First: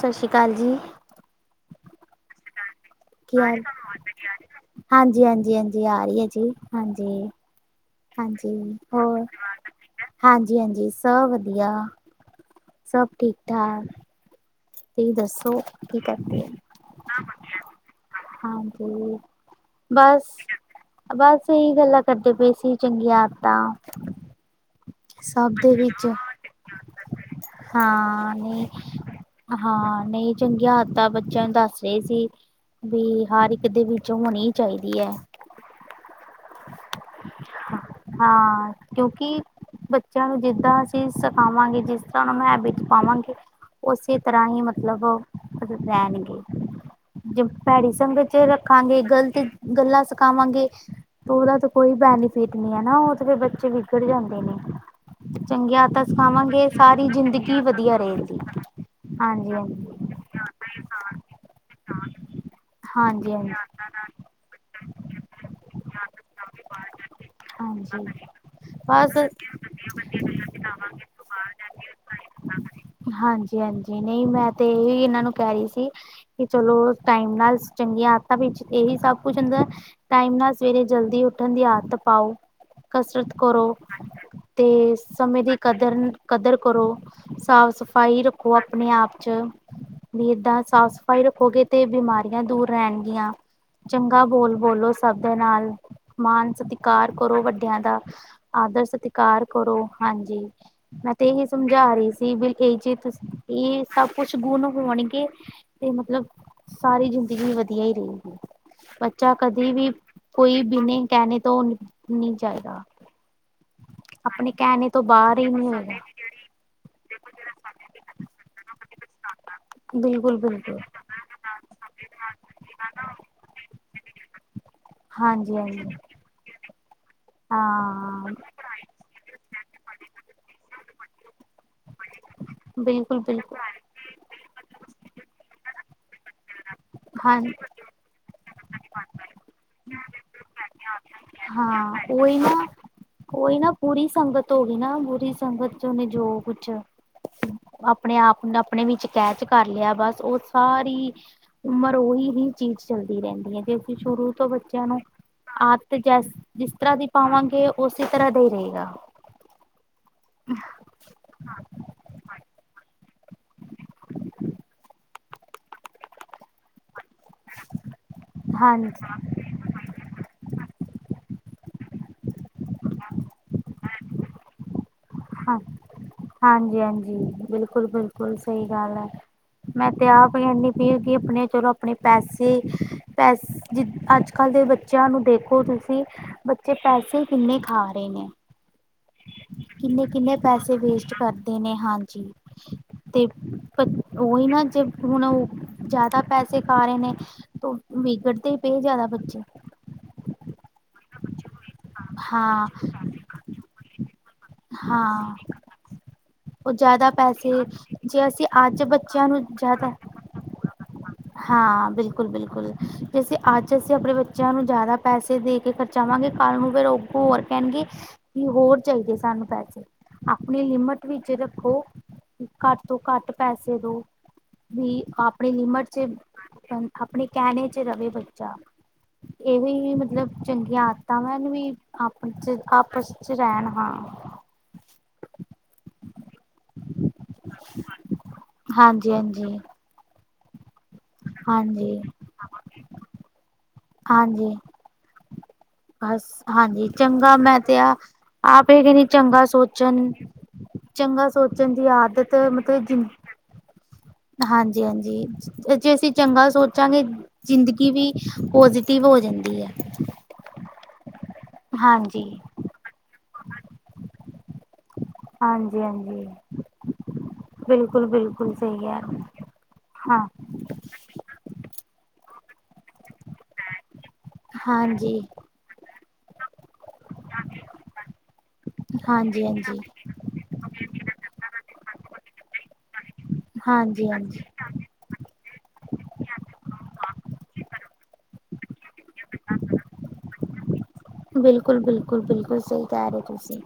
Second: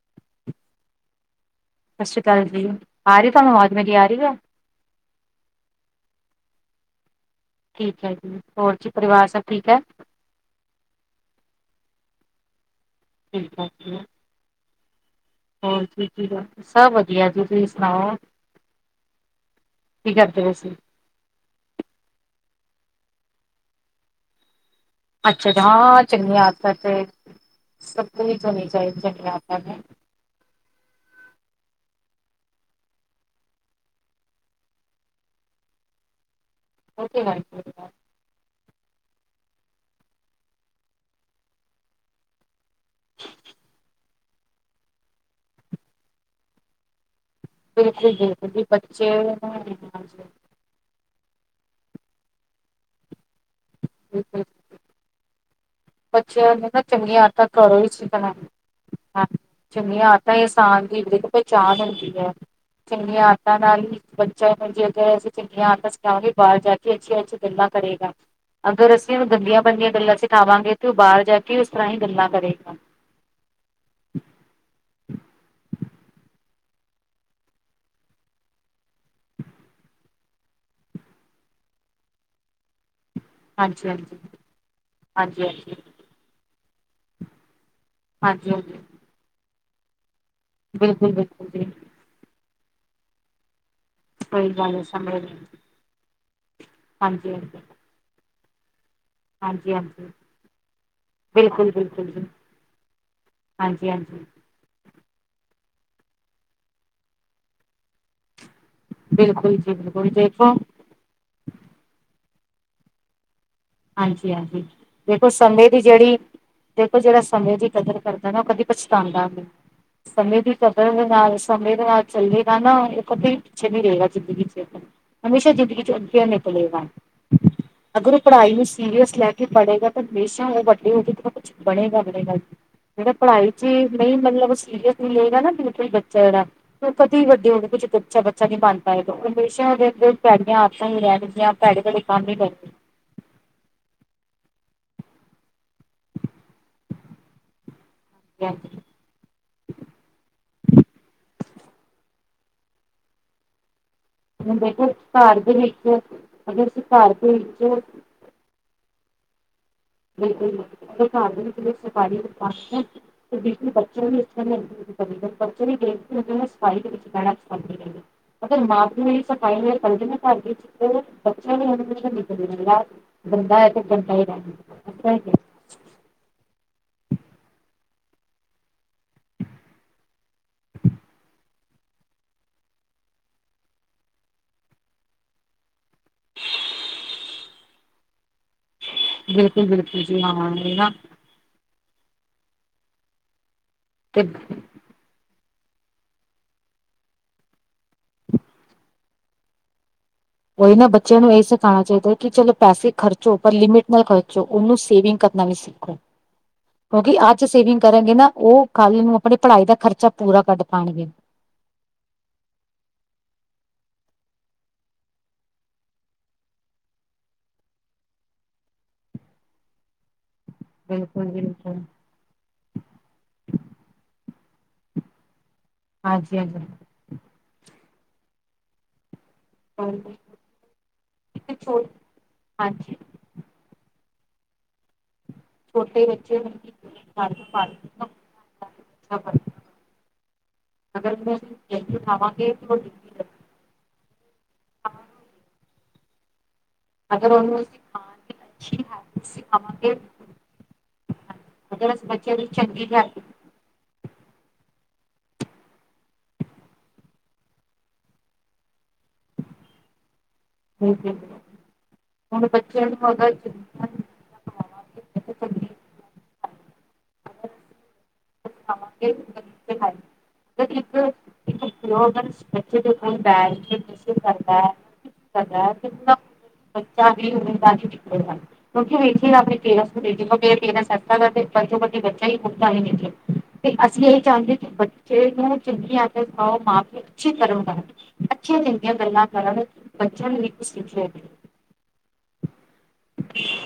ਸਸਰੀ ਕਾਲ ਜੀ। ਸਸਰੀ ਕਾਲ ਜੀ। ਆ ਰਹੀ ਕੀ ਤੁਹਾਨੂੰ ਹਾਲ ਆਵਾਜ਼ ਮੇਰੀ ਆ ਰਹੀ ਹੈ? ਹਾਂਜੀ, ਹਾਂਜੀ, ਹਾਂਜੀ ਆ ਰੀ ਐ ਜੀ ਹਾਂਜੀ‌। ਠੀਕ ਐ ਜੀ, ਹੋਰ ਜੀ ਪਰਿਵਾਰ ਸਭ ਠੀਕ ਐ। ਹਾਂਜੀ-ਹਾਂਜੀ, ਸਭ ਵਧੀਆ, ਸਭ ਠੀਕ ਠੀਕ-ਠਾਕ। ਤੁਹੀ ਦੱਸ। ਹੋਰੀ ਜੀ ਕੀ ਕਰਦੇ, ਸਭ ਵਧੀਆ ਜੀ ਤੁਸੀਂ ਸੁਣਾਓ। ਹਾਂਜੀ। ਕੀ ਬਸ ਕਰਦੇ ਪਏ ਸੀਂ। ਬਸ ਇਹੀ ਗੱਲਾਂ ਕਰਦੇ ਪਏ ਸੀ ਚੰਗੀਆਂ ਆਦਤਾਂ ਅੱਛਾ-ਅੱਛਾ ਸਭ ਦੇ ਹਾਂ ਵਿੱਚ ਚੰਗੀ ਆਦਤਾਂ ਤੇ ਸਭ ਨੂੰ ਹਾਂ ਨਹੀਂ ਈਕਰਨੀ ਚਾਹੀਦੀਆਂ ਹੈਗੀ ਐਂ। ਹਾਂ, ਨਹੀਂ ਚੰਗੀਆਂ ਹਾਦਤਾਂ ਬੱਚਿਆਂ ਨੂੰ ਦੱਸ ਰੇ ਸੀ। ਵੀ ਹਰ ਇੱਕ ਦੇ ਵਿੱਚ ਹੋਣੀ ਚਾਹੀਦੀ ਐ। ਓਕੇ [unintelligible] ਹਾਂ ਕਿਉਂਕਿ ਬੱਚਿਆਂ ਨੂੰ ਜਿੱਦਾਂ ਅਸੀਂ ਸਿਖਾਵਾਂਗੇ, ਜਿਸ ਤਰ੍ਹਾਂ ਮੈਂ ਹੈਬਿਟ ਪਾਵਾਂਗੇ ਉਸੇ ਤਰ੍ਹਾਂ ਹੀ ਮਤਲਬ ਰਹਿਣਗੇ। ਜੇ ਭੈੜੀ ਬਿਲਕੁਲ-ਬਿਲਕੁਲ ਸੰਗਤ ਚ ਜੀ ਰੱਖਾਂਗੇ, ਬੱਚੇ ਨੂੰ ਗਲਤ ਹਾਂਜੀ ਗੱਲਾਂ ਬਿਲਕੁਲ ਸਿਖਾਵਾਂਗੇ ਉਹਦਾ ਤਾਂ ਕੋਈ ਬੈਨੀਫਿਟ ਨਹੀਂ, ਹਨਾ ਉਹ ਤੇ ਫਿਰ ਬੱਚੇ ਵੀਗਰ ਵਿਗੜ ਜਾਂਦੇ ਨੇ, ਚੰਗੀਆਂ ਆਦਤਾਂ ਤਾਂ ਬੱਚਿਆਂ ਸਿਖਾਵਾਂਗੇ ਨੂੰ ਨਾ ਸਾਰੀ ਜ਼ਿੰਦਗੀ ਵਧੀਆ ਰਹੇਗੀ ਹਾਂ ਹਾਂਜੀ ਚੰਗੀਆਂ ਆਦਤਾਂ ਇਨਸਾਨ ਦੀ ਪਹਿਚਾਣ ਹੁੰਦੀ ਏ। ਚੰਗੀਆਂ ਹਾਂਜੀ ਹਾਂਜੀ ਆਦਤਾਂ ਨਾਲ ਈ ਬੱਚਾ ਨੂੰ ਜੇਕਰ ਅਸੀਂ ਚੰਗੀਆਂ ਆਦਤਾਂ ਸਿਖਾਵਗੇ। ਬਾਹਰ ਜਾ ਕੇ ਅੱਛੀਆਂ -ਅੱਛੀਆਂ ਗੱਲਾਂ ਹਾਂਜੀ ਕਰੇਗਾ। ਹਾਂਜੀ ਅਗਰ ਅਸੀਂ ਬਸ ਗੰਦੀਆਂ ਮੰਨਦੀਆ ਗੱਲਾਂ ਸਿਖਾਵਾਂਗੇ ਤਾਂ ਉਹ ਬਾਹਰ ਜਾ ਕੇ ਉਸ ਤਰ੍ਹਾਂ ਹੀ ਗੱਲਾਂ ਕਰੇਗਾ। ਹਾਂਜੀ ਹਾਂਜੀ ਨਹੀਂ ਮੈਂ ਤੇ ਇਹ ਹੀ ਇਹਨਾਂ ਨੂੰ ਕਹਿ ਰਹੀ ਸੀ ਕਿ ਚਲੋ ਟਾਈਮ ਨਾਲ ਚੰਗੀਆਂ ਆਦਤਾਂ ਵਿੱਚ ਇਹੀ ਸਭ ਕੁਝ ਹੁੰਦਾ ਟਾਈਮ ਨਾਲ ਸਵੇਰੇ ਜਲਦੀ ਉੱਠਣ ਦੀ ਆਦਤ ਪਾਓ ਕਸਰਤ ਕਰੋ ਹਾਂਜੀ-ਹਾਂਜੀ, ਤੇ ਸਮੇ ਦੀ ਹਾਂਜੀ-ਹਾਂਜੀ, ਕਦਰ- ਕਦਰ ਕਰੋ ਸਾਫ਼ -ਸਫ ਸਫਾਈ ਰੱਖੋ ਹਾਂਜੀ-ਹਾਂਜੀ। ਆਪਣੇ ਆਪ ਚ ਵੀ ਏਦਾਂ ਸਾਫ਼ ਸਫ਼ਾਈ ਬਿਲਕੁਲ-ਬਿਲਕੁਲ ਰੱਖੋਗੇ ਜੀ, ਤੇ ਬਿਮਾਰੀ ਦੂਰ ਰਹਿਣਗੀਆਂ ਚੰਗਾ ਸਹੀ ਬੋਲ ਗੱਲ ਹੈ ਬੋਲੋ ਸਮਝ ਸਭ ਗਈ, ਦੇ ਨਾਲ ਮਾਨ ਸਤਿਕਾਰ ਕਰੋ। ਹਾਂਜੀ-ਹਾਂਜੀ, ਵੱਡਿਆਂ ਦਾ ਆਦਰ ਸਤਿਕਾਰ ਕਰੋ। ਹਾਂਜੀ-ਹਾਂਜੀ। ਹਾਂਜੀ ਮੈਂ ਤੇ ਇਹੀ ਸਮਝਾ ਰਹੀ ਬਿਲਕੁਲ-ਬਿਲਕੁਲ ਜੀ, ਸੀ। ਬਈ ਜੀ ਇਹ ਸਭ ਹਾਂਜੀ-ਹਾਂਜੀ, ਕੁਛ ਗੁਣ ਹੋਣਗੇ। ਤੇ ਮਤਲਬ ਸਾਰੀ ਜ਼ਿੰਦਗੀ ਵਧੀਆ ਹੀ ਰਹੇਗੀ। ਬੱਚਾ ਬਿਲਕੁਲ ਕਦੇ ਜੀ ਵੀ ਬਿਲਕੁਲ ਦੇਖੋ ਕੋਈ ਬਿਨੇ ਕਹਿਣੇ ਤੋਂ ਨਹੀਂ ਜਾਵੇਗਾ। ਹਾਂਜੀ ਹਾਂਜੀ ਦੇਖੋ। ਬਾਹਰ ਹੀ ਸਮੇ ਨਹੀਂ ਦੀ ਹੋਏਗਾ ਜਿਹੜੀ ਦੇਖੋ ਜਿਹੜਾ ਸਮੇਂ ਦੀ ਕਦਰ ਕਰਦਾ ਨਾ ਉਹ ਕਦੇ ਪਛਤਾਉਂਦਾ ਨਹੀਂ। ਬਿਲਕੁਲ ਸਮੇਂ ਦੀ ਬਿਲਕੁਲ ਕਦਰ ਨਾਲ ਸਮੇਂ ਦੇ ਨਾਲ ਚੱਲੇਗਾ ਨਾ ਇਹ ਕਦੇ ਪਿੱਛੇ ਨੀ ਰਹੇਗਾ ਜ਼ਿੰਦਗੀ ਚ ਦੇਖੋ। ਹਮੇਸ਼ਾ ਹਾਂਜੀ ਜ਼ਿੰਦਗੀ ਹਾਂਜੀ ਚ ਅੱਗੇ ਨਿਕਲੇ ਗਾ ਅਗਰ ਹਾਂ ਪੜ੍ਹਾਈ ਨੂੰ ਸੀਰੀਅਸ ਲੈ ਕੇ ਪੜੇਗਾ। ਹਮੇਸ਼ਾ ਉਹ ਵੱਡੇ ਹੋ ਕੇ ਕੁਛ ਬਣੇਗਾ- ਬਣੇਗਾ। ਜਿਹੜਾ ਬਿਲਕੁਲ ਪੜ੍ਹਾਈ ਬਿਲਕੁਲ ਚ ਨਹੀਂ ਮਤਲਬ ਉਹ ਸੀਰੀਅਸ ਨਹੀਂ ਲੈਗਾ ਨਾ ਬਿਲਕੁਲ ਬੱਚਿਆ ਦਾ ਕਦੇ ਹਾਂ ਵੱਡੇ ਹੋ ਕੇ ਅੱਛਾ ਬੱਚਾ ਬੱਚਾ ਨਹੀ ਬਣ ਪਾਏਗਾ। ਹਮੇਸ਼ਾ ਉਹਦੇ ਅੱਗੇ ਪੈੜੀਆਂ ਆਦਤਾਂ ਹੀ ਰਹਿਣ ਰਹਿਣਗੀਆਂ ਭੈੜੇ-ਭੈੜੇ ਕੰਮ ਹੀ ਕਰਦੇ। ਕੋਈ ਨਾ ਬੁਰੀ ਸੰਗਤ ਹੋ ਗਈ ਨਾ ਬੁਰੀ ਸੰਗਤ ਚ ਉਹਨੇ ਜੋ ਕੁਛ ਆਪਣੇ ਆਪ ਨੂੰ ਹਾਂਜੀ ਆਪਣੇ ਵਿੱਚ ਕੈਚ ਕਰ ਲਿਆ। ਬਸ ਉਹ ਸਾਰੀ ਉਮਰ ਉਹੀ ਹੀ ਚੀਜ਼ ਚੱਲਦੀ ਰਹਿੰਦੀ ਹੈ। ਜ ਸ਼ੁਰੂ ਤੋਂ ਬੱਚਿਆਂ ਦੇਖੋ ਨੂੰ ਘਰ ਦੇ ਵਿੱਚ ਆਦਤ ਅਗਰ ਜਿਸ ਅਸੀਂ ਤਰ੍ਹਾਂ ਦੀ ਘਰ ਦੇ ਪਾਵਾਂਗੇ ਵਿੱਚ ਉਸੇ ਤਰ੍ਹਾਂ ਦੇ ਹੀ ਰਹੇਗਾ। ਬਿਲਕੁਲ [unintelligible] ਬਿਲਕੁਲ ਬੱਚੇ ਵੀ ਇਸ ਤਰ੍ਹਾਂ ਚੇ ਬੱਚੇ ਵੀ ਦੇਖ ਕੇ ਨੇ ਜਮਾਂ ਸਫਾਈ ਦੇ ਵਿੱਚ ਬਹਿਣਾ। ਮ ਮਤ ਅਗਰ ਮਾਂ ਹਾਂਜੀ ਪਿਉ ਇਹ ਸਭ [unintelligible] ਬੰਦਾ ਹੈ ਤੇ ਬੰਦਾ ਹੀ ਰਹਿਣ ਹਾਂ ਹਾਂਜੀ -ਹਾਂਜੀ ਬਿਲਕੁਲ -ਬਿਲਕੁਲ ਸਹੀ ਗੱਲ ਹੈ। ਮੈਂ ਤੇ ਆਪ ਕਹਿੰਦੀ ਪਈ ਕਿ ਆਪਣੇ ਪੈਸੇ ਚਲੋ ਆਪਣੇ ਪੈਸੇ ਪੈਸ ਜਿ ਅੱਜ ਕੱਲ੍ਹ ਦੇ ਬੱਚਿਆਂ ਨੂੰ ਦੇਖੋ ਤੁਸੀਂ ਬੱਚੇ ਪੈਸੇ ਕਿੰਨੇ ਖਾ ਰਹੇ ਨੇ। ਬਿਲਕੁਲ ਬਿਲਕੁਲ ਕਿੰਨੇ ਜੀ -ਕਿੰਨੇ ਹਾਂ ਇਹ ਪੈਸੇ ਨਾ ਵੇਸਟ ਕਰਨ ਦੇ ਨੇ ਹਾਂਜੀ ਤੇ ਪਰ ਤੇ ਓਹੀ ਨਾ ਜੇ ਹੁਣ ਓ ਜੈਦਾ ਪੈਸੇ ਖਾ ਰਏ ਨੇ ਤੋ ਵਿਗੜ ਦੇ ਪਏ ਜੈਦਾ ਬੱਚੇ। ਓਹੀ ਨਾ ਬੱਚਿਆਂ ਨੂੰ ਏ ਸਿਖਾਨਾ ਚਾਈਦਾ ਕਿ ਚਲੋ ਪੈਸੇ ਖਰਚੋ ਪਰ ਲਿਮਿਟ ਨਾਲ ਖਰ ਚੋਂ ਓਨੂੰ ਸੇਵਿੰਗ ਹਾਂ-ਹਾਂ ਕਰਨਾ ਵੀ ਸਿੱਖੋ। ਉਹ ਜ਼ਿਆਦਾ ਕਿਉਂਕਿ ਆੱਜ ਪੈਸੇ ਸੇਵਿੰਗ ਕਰਨਗੇ ਜੇ ਨਾ ਅਸੀਂ ਓ ਅੱਜ ਕੱਲ ਨੂੰ ਬੱਚਿਆਂ ਅਪਨੀ ਪੜਾਈ ਦਾ ਜ਼ਿਆਦਾ ਖਰਚਾ ਪੂਰਾ ਕੱਢ ਪਾਣਗੇ। ਹਾਂ ਬਿਲਕੁਲ-ਬਿਲਕੁਲ ਜੈਸੇ ਆੱਜ ਅਸੀਂ ਅਪਨੇ ਬੱਚਿਆਂ ਨੂੰ ਜੈਦਾ ਪੈਸੇ ਦੇ ਕੇ ਖਰਚਾਵਾਂਗੇ ਕੱਲ ਨੂੰ ਫਿਰ ਅੱਗੋ ਹੋਰ ਕੈਣਗੇ ਵੀ ਹੋਰ ਚਾਈਦੇ ਸਾਨੂੰ ਪੈਸੇ। ਅਪਨੀ ਲਿਮਟ ਬਿਲਕੁਲ ਵਿੱਚ ਬਿਲਕੁਲ ਰੱਖੋ। ਘੱਟ ਤੋਂ ਘੱਟ ਪੈਸੇ ਦੋ ਵੀ ਆਪਨੀ ਲਿਮਟ ਚ। ਹਾਂਜੀ ਅਪਨੇ ਕੈਣੇ ਚ ਰਵੇ ਬੱਚਾ। ਏਹੀ ਈ ਹਾਂਜੀ ਮਤਲਬ ਚੰਗੀਆਂ ਆਦਤਾਂ ਵਾ ਏਨੂੰ ਵੀ ਛੋ ਆਪ ਹਾਂਜੀ ਆਪਸ ਚ ਵਿੱਚ ਰੈ ਲਵਾਂ। ਛੋਟੇ ਬੱਚੇ [unintelligible] ਸੜਕ ਪਾਰ ਹਾਂਜੀ [unintelligible] ਹਾਂਜੀ ਅਗਰ ਮੌਸਮੀ ਰੋਟੀ ਹਾਂਜੀ ਖਾਵਾਂਗੇ ਰੋਟੀ ਆਂਜੀ। ਬਸ ਹਾਂਜੀ ਅਗਰ ਚੰਗਾ ਮੈਂ ਉਹਨੂੰ ਤੇ ਅਸੀਂ ਆ, ਖਾਣ ਦੀ ਆਪ ਏ ਅੱਛੀ ਕੈਨੀ ਹੈਬਿਟ ਚੰਗਾ ਸਿਖਾਵਾਂਗੇ ਸੋਚਣ। ਚੰਗਾ ਸੋਚਣ ਦੀ ਅਗਰ ਅਸੀਂ ਆਦਤ ਬੱਚਿਆਂ ਦੀ ਮਤਲਬ ਚੰਗੀ ਜਿਨ ਹਾਂਜੀ-ਹਾਂਜੀ। ਜੇ ਅਸੀਂ ਚੰਗਾ ਸੋਚਾਂਗੇ, ਜ਼ਿੰਦਗੀ ਵੀ ਪੋਜ਼ਟਿਵ ਹੋ ਜਾਂਦੀ ਐ। [inaudible] ਹਾਂਜੀ। [inaudible] ਖਵਾਵਾਂਗੇ ਤਾਂ ਹਾਂਜੀ-ਹਾਂਜੀ, ਚੰਗੀ ਬਿਲਕੁਲ-ਬਿਲਕੁਲ। [inaudible] ਬੱਚੇ ਦੇ ਕੋਲ ਬੈਠ ਕੇ [unintelligible] ਕਰਦੈ, ਹਾਂਜੀ ਕਰਦੈ [unintelligible] ਬੱਚਾ ਵੀ ਉਮੀਦਾ ਹੀ ਚੁੱਕੇਗਾ। ਕਿਉਂਕਿ ਵੀਰ ਜੀ ਹਾਂਜੀ ਅਪਨੇ ਹਾਂਜੀ ਪੇਰੇਂਟਸ ਕੋ ਬੇਟੇ ਕੋ ਪੇਡ [unintelligible] ਸਸਤਾ ਕਰਦੈ [unintelligible] ਤੇ ਅਸੀਂ ਹਾਂਜੀ ਐਹੀ ਹਾਂਜੀ ਚਾਓਂਦੇ ਕਿ ਬੱਚੇ ਨੂੰ ਚੰਗੀ ਆਦਤ ਪਾਓ, ਮਾਂ-ਪਿਓ ਅੱਛੇ ਕਰਮ ਕਰਨ। ਅੱਛੀਆਂ ਚੰਗੀਆਂ ਗੱਲਾਂ ਕਰਨ ਬੱਚਿਆਂ ਨੂੰ ਵੀ ਕੁਛ ਸਿੱਖੇ। ਬਿਲਕੁਲ, ਬਿਲਕੁਲ, ਬਿਲਕੁਲ ਸਈ ਕੈ ਰਏ ਤੁਸੀਂ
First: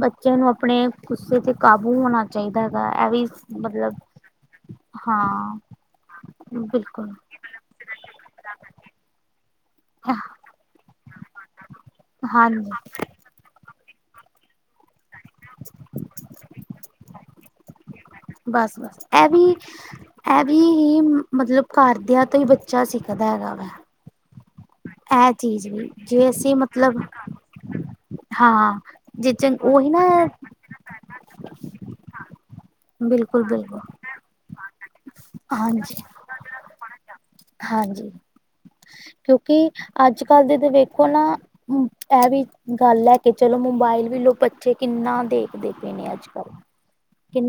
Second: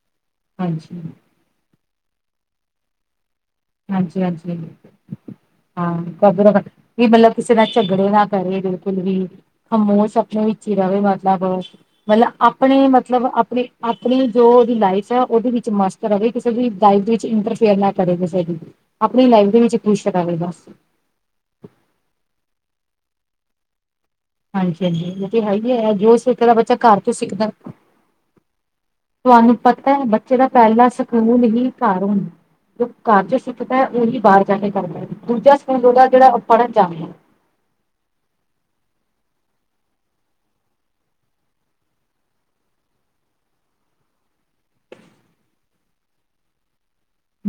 ਬੱਚਿਆਂ ਨੂੰ ਅਪਨੇ ਹਾਂਜੀ ਗੁੱਸੇ ਤੇ ਕਾਬੂ ਹੋਣਾ ਚਾਈਦਾ ਹੈਗਾ ਐ ਵੀ ਮਤਲਬ ਹਾਂਜੀ-ਹਾਂਜੀ। ਹਾਂ ਹਾਂ ਕਦਰ ਘੱਟ, ਵੀ ਬਿਲਕੁਲ ਮਤਲਬ ਕਿਸੇ ਨਾਲ ਝਗੜੇ ਨਾ ਕਰੇ ਬਿਲਕੁਲ ਵੀ ਖਾਮੋਸ਼ ਅਪਨੇ ਈ ਚੀ ਰਵੇ ਮਤਲਬ, ਮਤਲਬ ਹਾਂਜੀ ਆਪਨੇ ਮਤਲਬ ਆਪਨੀ-ਆਪਨੀ ਜੋ ਓਦੀ ਲਾਈਫ ਚ ਓਦੇ ਵਿੱਚ ਮਸਤ ਰਵੇ ਕਿਸੇ ਦੀ ਦਾਈਫ ਦੇ ਵਿੱਚ ਇੰਟਰਫੇਅਰ ਨਾ ਕਰੇ ਕਿਸੇ ਦੀ ਬਸ-ਬਸ, ਆਪਣੀ ਲਾਈਫ ਐਵੀ ਦੇ ਵਿੱਚ ਖੁਸ਼ ਰਵੇ ਐਭੀ ਬਸ ਹੀ ਮਤਲਬ ਘਰਦਿਆਂ ਤੋਂ ਈ ਬੱਚਾ ਸਿੱਖਦਾ ਹੈਗਾ ਵਾ। ਹਾਂਜੀ-ਹਾਂਜੀ ਏ ਇਹ ਤੇ ਹੈ ਚੀਜ਼ ਵੀ ਹੈ ਜੋ ਜੇ ਸਿੱਖਦਾ ਅਸੀਂ ਬੱਚਾ ਘਰ ਮਤਲਬ ਤੋਂ ਸਿੱਖਦਾ। ਹਾਂ ਜੇ ਤੁਆਨੂੰ ਚੰ ਉਹੀ ਪਤਾ ਨਾ ਐ ਬੱਚੇ ਦਾ ਪੈਲਾਂ ਸਕੂਲ ਹੀ ਘਰ ਹੁੰਦਾ, ਜੋ ਘਰ ਚ ਬਿਲਕੁਲ ਸਿੱਖਦਾ ਬਿਲਕੁਲ ਐ ਓਹੀ ਬਾਰ ਜਾਂ ਕੇ ਕਰਦੈ, ਦੂਜਾ ਸਕੂਲ ਹਾਂਜੀ ਓਦਾ ਜੇੜਾ ਓ ਪੜਨ ਜਾੰਦੈ। ਹਾਂਜੀ, ਕਿਉਂਕਿ ਆੱਜ-ਕੱਲ ਦੀ ਤਾਂ ਵੇਖੋ ਨਾ ਹੂੰ, ਐਵੀ ਗੱਲ ਲੈ ਕੇ ਚਲੋ ਮੋਬਾਇਲ ਵੀ ਲੋ ਬੱਚੇ ਕਿੰਨਾ ਦੇਖਦੇ ਪਏ ਨੇ ਆੱਜ-ਕੱਲ।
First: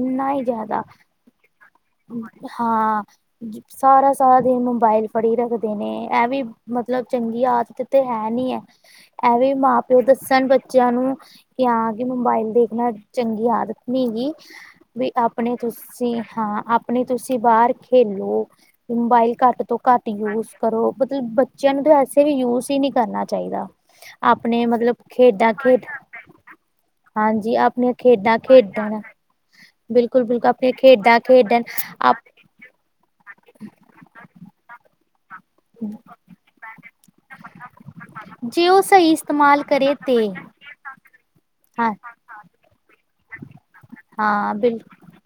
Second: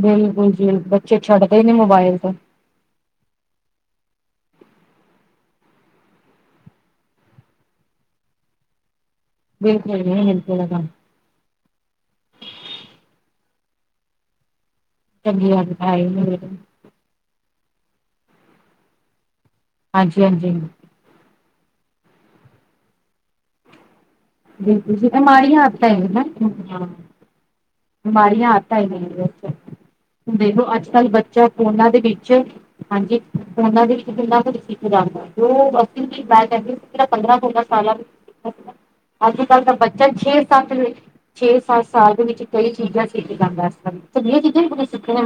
ਬਿਲਕੁਲ ਜੀ ਬੱਚੇ ਛੱਡਦੇ ਈ ਨੀ ਮੁ [unintelligible] ਹਾਂ ਸਾਰਾ ਸਾਰਾ ਦਿਨ ਮੋਬਾਇਲ ਫੜੀ ਰੱਖਦੇ ਨੇ ਐਮੀ ਵੀ ਮਤਲਬ ਚੰਗੀ ਆਦਤ ਤੇ ਹੈ ਨੀ ਐ। ਐਵੀ ਬਿਲਕੁਲ ਮਾਂ-ਪਿਓ ਨਹੀਂ ਦੱਸਣ ਬਿਲਕੁਲ ਅ ਬੱਚਿਆਂ ਨੂੰ ਕਿ ਹਾਂ ਕਿ ਮੋਬਾਇਲ ਦੇਖਣਾ ਚੰਗੀ ਆਦਤ ਨੀ ਹੇਗੀ। ਬਈ ਚੰਗੀ ਆਪਣੇ ਆਦਤ ਹੈ ਹੀ ਤੁਸੀਂ ਨਹੀਂ ਬਿਲਕੁਲ ਹਾਂ ਆਪਣੇ ਤੁਸੀਂ ਬਾਹਰ ਖੇਲੋ ਮੋਬਾਈਲ ਘੱਟ ਤੋਂ ਘੱਟ ਹਾਂਜੀ ਯੂਜ ਹਾਂਜੀ ਕਰੋ। ਮਤਲਬ ਬੱਚਿਆਂ ਨੂੰ ਤਾਂ ਵਸੇ ਵੀ ਯੂਜ ਹੀ ਨੀ ਕਰਨਾ ਚਾਹੀਦਾ। ਆਪਣੇ ਮਤਲਬ ਬਿਲਕੁਲ ਜੀ ਖੇਡਾਂ ਮਾੜੀਆਂ ਖੇਡ ਆਦਤਾਂ ਹੈਗੀਆਂ [unintelligible] ਹਾਂਜੀ ਆਪਣੀਆਂ ਖੇਡਾਂ ਮਾੜੀਆਂ ਆਦਤਾਂ ਖੇਡਣ ਹੈਗੀਆਂ [unintelligible] ਬਿਲਕੁਲ-ਬਿਲਕੁਲ ਦੇਖੋ ਆਪਣੀਆ ਅੱਜ ਕੱਲ੍ਹ ਖੇਡਾਂ ਬੱਚਾ ਖੇਡਣ ਫੋਨਾਂ ਦੇ ਆਪ ਵਿੱਚ ਹਾਂਜੀ ਫੋਨਾ ਦੇ ਵਿੱਚ ਕਿੰਨਾ ਕੁਝ ਸਿੱਖ ਜਾਂਦਾ। ਜੋ ਬਸ ਬੈਰਾ ਪੰਦਰਾਂ ਸੋਲਾ ਸਾਲਾ ਚ ਕਿਤਾਬ ਸੀ ਜੇ ਨਾ ਉਹ ਸਹੀ ਅੱਜ-ਕੱਲ੍ਹ ਇਸਤੇਮਾਲ ਤਾਂ ਕਰੇ ਬੱਚਾ ਤੇ ਛੇ, ਸੱਤ ਵਿੱਚ ਛੇ, ਸੱਤ ਹਾਂ ਸਾਲ ਦੇ ਵਿੱਚ ਕਈ ਚੀਜ਼ਾਂ ਸਿੱਖ ਜਾਂਦਾ ਇਸ ਤਰਾ ਸੀਆਂ ਹਾਂ ਚੀਜ਼ਾਂ ਬਿਲ ਵੀ ਸਿੱਖਣ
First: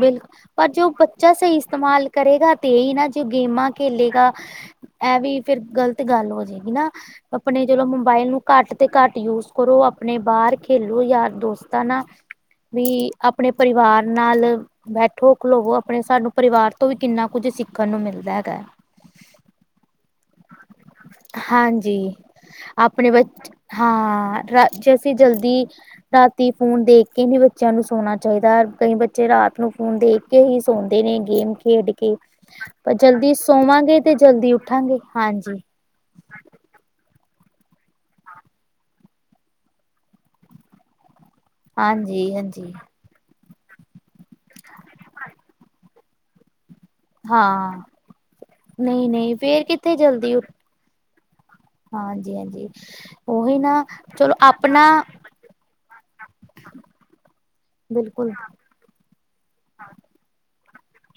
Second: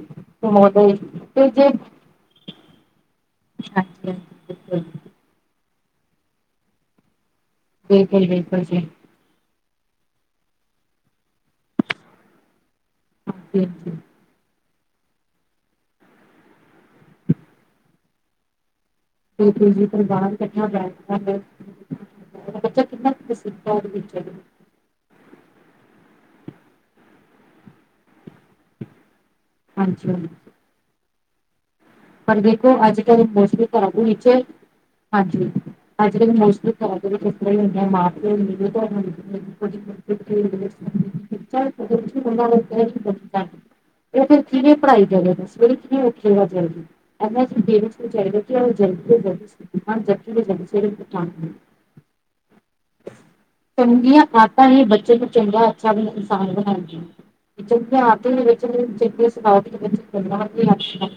ਬਿਲਕੁਲ ਪਰ ਮੋਡ ਜੋ ਬੱਚਾ ਤੇ ਸਹੀ ਜੇ [unintelligible] ਇਸਤੇਮਾਲ ਕਰੇਗਾ ਤੇਈ ਨਾ ਜੋ ਗੇਮਾਂ ਖੇਲੇ ਹਾਂਜੀ ਗਾ ਬਿਲਕੁਲ ਇਹ ਵੀ ਫੇਰ ਗ਼ਲਤ ਗੱਲ ਹੋ ਜਾਏਗੀ ਨਾ ਆਪਣੇ ਚਲੋ ਬਿਲਕੁਲ ਮੋਬਾਇਲ ਨੂੰ ਬਿਲਕੁਲ ਘੱਟ ਜੀ ਤੇ ਘੱਟ ਯੂਸ ਕਰੋ ਆਪਣੇ ਬਾਹਰ ਖੇਲੋ ਯਾਰ ਦੋਸਤਾਂ ਨਾਲ ਬੀ ਆਪਣੇ ਹਾਂਜੀ-ਹਾਂਜੀ, ਪਰਿਵਾਰ ਨਾਲ ਬੈਠੋ, ਖਲੋਵੋ ਆਪਣੇ ਸਾਨੂੰ ਪਰਿਵਾਰ ਤੋਂ ਵੀ ਕਿੰਨਾ ਕੁੱਝ ਸਿੱਖਣ ਨੂੰ ਮਿਲਦਾ ਹੈਗੈ। ਬਿਲਕੁਲ-ਬਿਲਕੁਲ ਜਾਣਾ ਵੀ ਕਠਿਆ ਦਾ ਹਾਂਜੀ [unintelligible] [inaudible] ਬੱਚਾ ਕਿੰਨਾ ਕੁ ਸਿੱਖ ਉਹਦੇ ਵਿਚੋਂ ਦੀ ਜ ਅਸੀਂ ਜਲਦੀ ਰਾਤੀ ਫੋਨ ਦੇਖ ਕੇ ਹੀ ਬੱਚਿਆਂ ਨੂੰ ਸੋਣਾ ਚਾਹੀਦਾ ਕਈ ਬੱਚੇ ਰਾਤ ਨੂੰ ਫੋਨ ਦੇਖ ਹਾਂਜੀ-ਹਾਂਜੀ, ਕੇ ਹੀ ਸੌਦੇ ਨੇ ਗੇਮ ਖੇਡ ਕੇ, ਪਰ ਦੇਖੋ ਪਰ ਅੱਜ-ਕੱਲ੍ਹ ਜਲਦੀ ਮੋਸਟਲੀ ਜਲਦੀ ਸੌਵਾਗੇ ਤੇ ਜਲਦੀ [unintelligible] ਉੱਠਾਂਗੇ ਹਾਂਜੀ। [inaudible] ਅੱਜ ਕੱਲ [unintelligible] ਮੋਸਟਲੀ ਕਿਸ ਤਰ੍ਹਾਂ ਹੁੰ ਮਾਂ ਪਿੳ [inaudible] ਉ [unintelligible] ਹਾਂਜੀ ਹਾਂਜੀ ਇਹ ਫੇਰ ਕਿਵੇਂ ਪੜ੍ਹਾਈ ਕਰੇ, ਸਵੇਰੇ ਕਿਵੇਂ ੳਠੇ ਗਾ ਜਲਦੀ। ਅਗਰ ਥੋੜ੍ਹੀ ਹਾਂ ਦੇਰ ਚ [inaudible] ਜਲਦੀ ਤੋਂ ਨਹੀਂ ਜਲਦੀ ਨਹੀਂ ਫੇਰ ਸੋਵਾਗੇ ਤਾਂ ਜਲਦੀ ਤੋਂ ਜਲਦੀ ਸਵੇਰੇ ਉੱਠਾਗੇ। ਹਾਂਜੀ-ਹਾਂਜੀ, ਉਹੀ ਨਾ ਚਲੋ [unintelligible] ਆਪਣਾ [unintelligible] ਹਾਂਜੀ [unintelligible] [unintelligible] ਬਿਲਕੁਲ ਜਲਦੀ ਸੋਵਾਗੇ [inaudible]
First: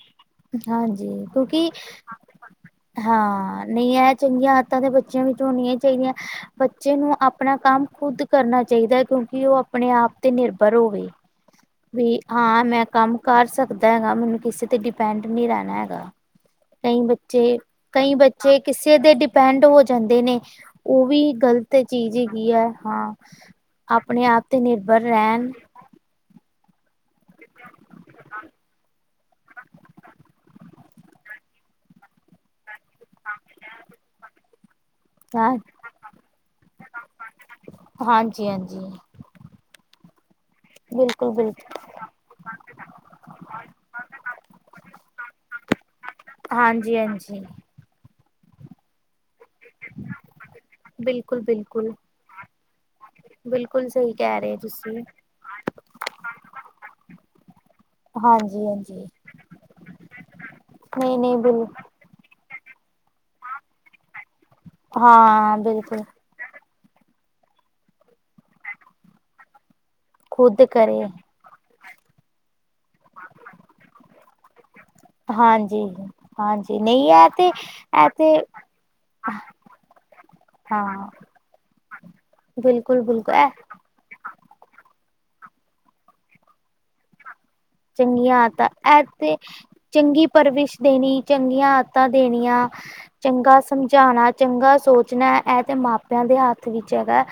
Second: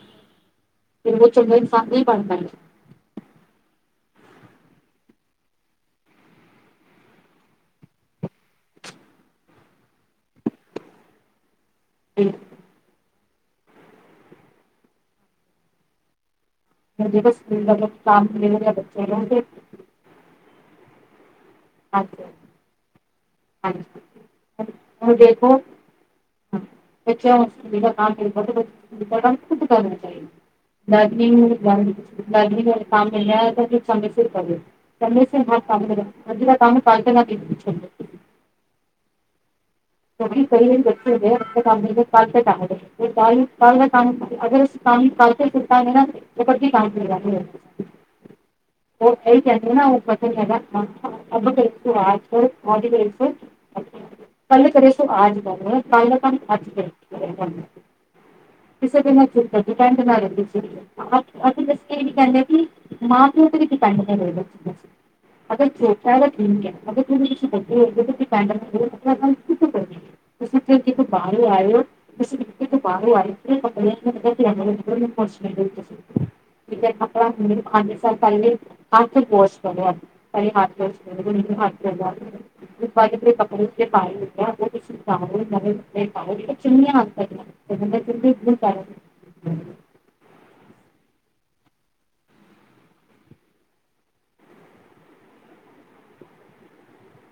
ਹਾਂਜੀ ਕਿਉਂਕਿ ਬਣ [inaudible] ਹਾਂ ਨਹੀਂ ਇਹ ਚੰਗੀਆਂ ਆਦਤਾਂ ਤਾਂ ਬੱਚਿਆਂ ਵਿੱਚ ਹੋਣਿਆ ਚਾਹੀਦੀਆਂ। ਬੱਚੇ ਨੂੰ ਆਪਣਾ ਕੰਮ ਖੁਦ ਕਰਨਾ ਚਾਹੀਦਾ ਹੈ ਕਿਉਂਕਿ ਉਹ ਆਪਣੇ ਆਪ ਤੇ ਨਿਰਭਰ ਹੋਵੇ। ਵੀ ਹਾਂ ਪਾਏਗਾ। ਮੈਂ ਕੰਮ ਕਰ ਸਕਦਾ ਹੈਗਾ, ਮੈਨੂੰ ਕਿਸੇ ਤੇ ਡਿਪੈਂਡ ਨਹੀਂ ਰਹਿਣਾ ਹੈਗਾ। ਕਈ ਜਿਹੜਾ ਬੱਚੇ, ਸਕੂਲ ਦਾ ਕਈ ਕੰਮ ਮਿਲ ਬੱਚੇ ਰਿਹਾ ਕਿਸੇ [unintelligible] ਦੇ ਨੂੰ ਤੇ ਡਿਪੈਂਡ ਹੋ ਜਾਂਦੇ ਨੇ। ਉਹ ਵੀ ਗਲਤ ਚੀਜ਼ ਹਾਂਜੀ ਹੈਗੀ ਐ ਹਾਂ ਹਾਂਜੀ ਆਪਣੇ ਆਪ ਤੇ [inaudible] ਨਿਰਭਰ ਰਹਿਣ [unintelligible] ਬੱਚਿਆ ਨੂੰ ਆਪਣਾ ਕੰਮ ਖ਼ੁਦ ਕਰਣਾ ਚਾਹੀਦਾ ਹੈ। [inaudible] [inaudible] ਕੰਮ [unintelligible] ਮ ਸਮੇਂ ਸਿਰ ਪਵੇ [inaudible] ਚੰਗੇ ਹਾਂ ਹ ਕੰਮ ਮ ਅਜ ਦਾ ਤਾਂ ਕੰਮ ਕਾਲਟ ਨਾ ਪ [unintelligible] ਹਾਂਜੀ-ਹਾਂਜੀ। ਕਿਉੰਕਿ ਕਦੇ-ਕਦੇ ਬੱਚੇ ਬਿਲਕੁਲ ਬਿਲਕੁਲ [unintelligible] ਕ ਦਾ ਕੰਮ ਅਗਰ ਕੰਮ ਕੱਲ ਤੇ ਕੀਤਾ ਨਾ ਉਹ ਕੀ [unintelligible] ਕੰਮ ਤੇ ਸੁਟਾ ਗੇ ਤੇ ਕਦੀ ਕੰਮ ਹਾਂਜੀ ਪੈਰਾ ਨਹੀ ਹਾਂਜੀ ਹੋੲਏ ਗਾ। ਬ ਮ ਬਿਲਕੁਲ ਬਿਲਕੁਲ [unintelligible] ਬਿਲਕੁਲ ਸਹੀ ਕਹਿ ਰਹੇ ਤੁਸੀਂ। ਅੱਜ ਕਰੋ ਕੱਲ ਨੀ ਅੱਜ ਕਰੇ ਕੰਮ ਹਾਂਜੀ ਕਿਸੇ ਹਾਂਜੀ ਦੇ ਚ ਡਿਪੈਂਡ ਨਾ ਅਸੀਂ ਫਿਰ ਨਹੀਂ ਨਹੀਂ ਬਿਲ ਏਹੀ ਕਹਿੰਦੇ ਸੀ ਮਾਂ- ਪਿਉ ਤੇ ਵੀ ਡਿਪੈਂਡ ਕਰੇਗਾ, ਹਾਂ ਅਗਰ ਬਿਲਕੁਲ ਛੋਟਾ ਵੈ ਠੀਕ ਐ, ਅਗਰ ਤੁਸੀ ਤੁਸੀ ਖੁਦ ਅੱਗੇ ਕਰੇ ਤੋਂ ਬਾਹਰੋਂ ਆਏ ਹੋ, ਤੁਸੀਂ ਬਾਹਰੋਂ ਆਏ [unintelligible] ਕੁਛ ਨਹੀਂ ਹਾਂਜੀ ਹਾਂਜੀ ਨਹੀਂ ਇਹ ਤੇ ਖਾਲੀ [unintelligible] ਇਹ ਸਾਲ ਪ ਤੇ ਹੱਥ ਬੌਛ [unintelligible] ਕਰਦਾ ਹਥ ਬਿਲਕੁਲ-ਬਿਲਕੁਲ ਐ ਪਾਏ ਉਹ ਤੁਸੀਂ ਜਾ ਪਾ ਚੁੰਨੀਆਂ [unintelligible] ਸਕ ਤੇ ਬੰਦਾ ਚੰਗੀਆਂ ਕੁਝ ਆਦਤਾਂ ਕਰਨ [unintelligible] ਇਹ ਤੇ ਚੰਗੀ ਪਰਵਿਸ਼ ਦੇਣੀ, ਚੰਗੀਆਂ ਆਦਤਾਂ ਦੇਣੀਆਂ ਚੰਗਾ ਸਮਝਾਣਾ, ਚੰਗਾ ਸੋਚਣਾ, ਐ ਤੇ ਮਾਪ ਪਿਆ ਦੇ ਹੱਥ ਵਿੱਚ ਹੈਗਾ।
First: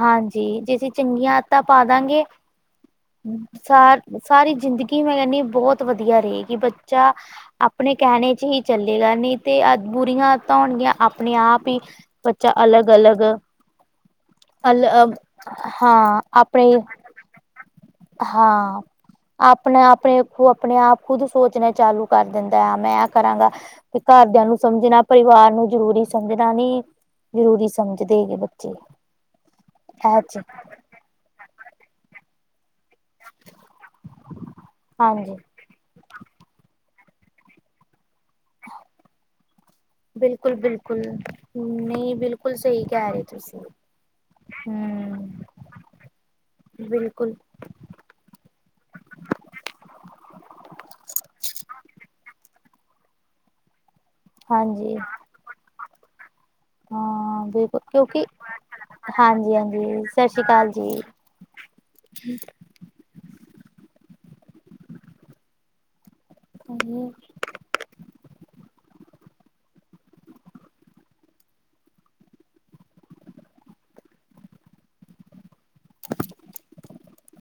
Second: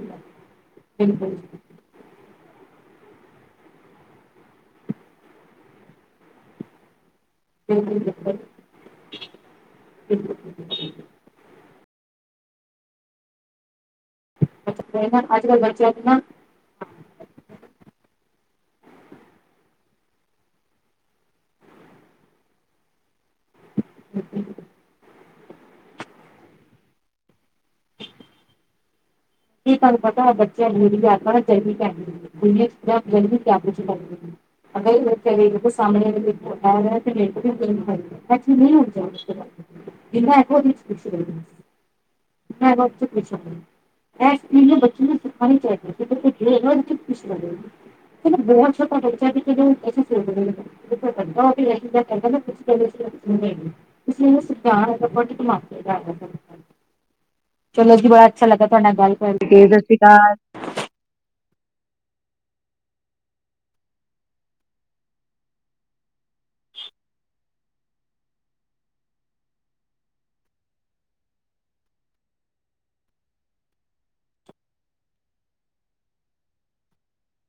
ਹਾਂਜੀ, ਜੇ ਅਸੀਂ ਚੰਗੀਆਂ ਆਦਤਾਂ ਪਾ ਦਾਂ ਗੇ ਸਾਰ ਸਾਰੀ ਜ਼ਿੰਦਗੀ ਮੈਂ ਕਹਿੰਦੀ ਬਹੁਤ ਵਧੀਆ ਰਹੇਗੀ, ਬੱਚਾ ਆਪਣੇ ਕਹਿਣੇ ਚ ਹੀ ਚੱਲੇਗਾ, ਨਹੀਂ ਤੇ ਅ ਬੁਰੀਆਂ ਆਦਤਾਂ ਹੋਣਗੀਆਂ ਆਪਣੇ ਆਪ ਹੀ ਬੱਚਾ ਅਲਗ-ਅਲਗ ਅਲ ਨਾ ਅੱਜ ਕੱਲ੍ਹ ਬੱਚਿਆਂ ਹਾਂ, ਨੂੰ ਨਾ ਆਪਣੇ ਹਾਂ। ਆਪਣੇ- ਆਪਣੇ ਖੁ ਆਪਣੇ ਆਪ ਖੁਦ ਸੋਚਣਾ ਚਾਲੂ ਕਰ ਦਿੰਦਾ, ਮੈਂ ਐਂ ਕਰਾਂਗਾ ਤੇ ਘਰਦਿਆਂ ਨੂੰ ਸਮਝਣਾ ਪਰਿਵਾਰ ਨੂੰ ਜਰੂਰੀ ਸਮਝਣਾ ਨੀ, ਜ਼ਰੂਰੀ ਸਮਝਦੇ ਗੇ ਬੱਚੇ। ਕੀ ਤੁਹਾਨੂੰ ਇਹ ਪਤਾ ਚ ਬੱਚਿਆਂ ਲਈ [unintelligible] ਦੁਨੀਆਂ ਚ ਜਲਦੀ ਕਿਆ ਕੁਛ ਅਗਰ ਹਾਂਜੀ [unintelligible] [unintelligible] ਸਾਮਣੇ ਕੋਈ ਬੰਦਾ ਆਂਦਾ ਤੇ ਨਹੀਂ ਉ ਇਹੋਸ਼ ਬਿਲਕੁਲ ਬਿਲਕੁਲ [unintelligible] ਨਹੀਂ ਬਿਲਕੁਲ ਮੈਂ ਸਹੀ ਬੱਚੇ ਕਹਿ ਰਹੇ ਪੁੱਛਣ ਗਈ, ਤੁਸੀਂ ਹੈਂ। ਇਸ ਬੱਚੇ ਨੂੰ ਹਮ ਸਿਖਾਈ ਜਾਵੇ, ਚਾਹੀਦੀ ਖੁਸ਼ੀ ਬਿਲਕੁਲ [unintelligible] ਏ ਨ ਬਹੁਤ ਛੋਟਾ ਹੋ ਬੱਚੇ ਵੀ ਜਦੋਂ ਅਸੀੇ ਸ [unintelligible] [unintelligible] ਇਸ ਲਈ ਹਾਂਜੀ ਸਰਕਾਰ ਬੜੇ ਧਮਾਕੇ ਕਰ ਰਹੀ ਐ, ਹਾਂ ਬਿਲਕੁਲ ਚਲੋ ਜੀ, ਕਿਉਂਕਿ ਬੜਾ ਅੱਛਾ ਲਗਾ ਤੁਹਾਡੇ ਨਾਲ ਗੱਲ ਕਰਕੇ, ਸਾਸਰੀ ਕਾਲ। ਕਾਲ ਜੀ। [unintelligible] ਹਾਂਜੀ।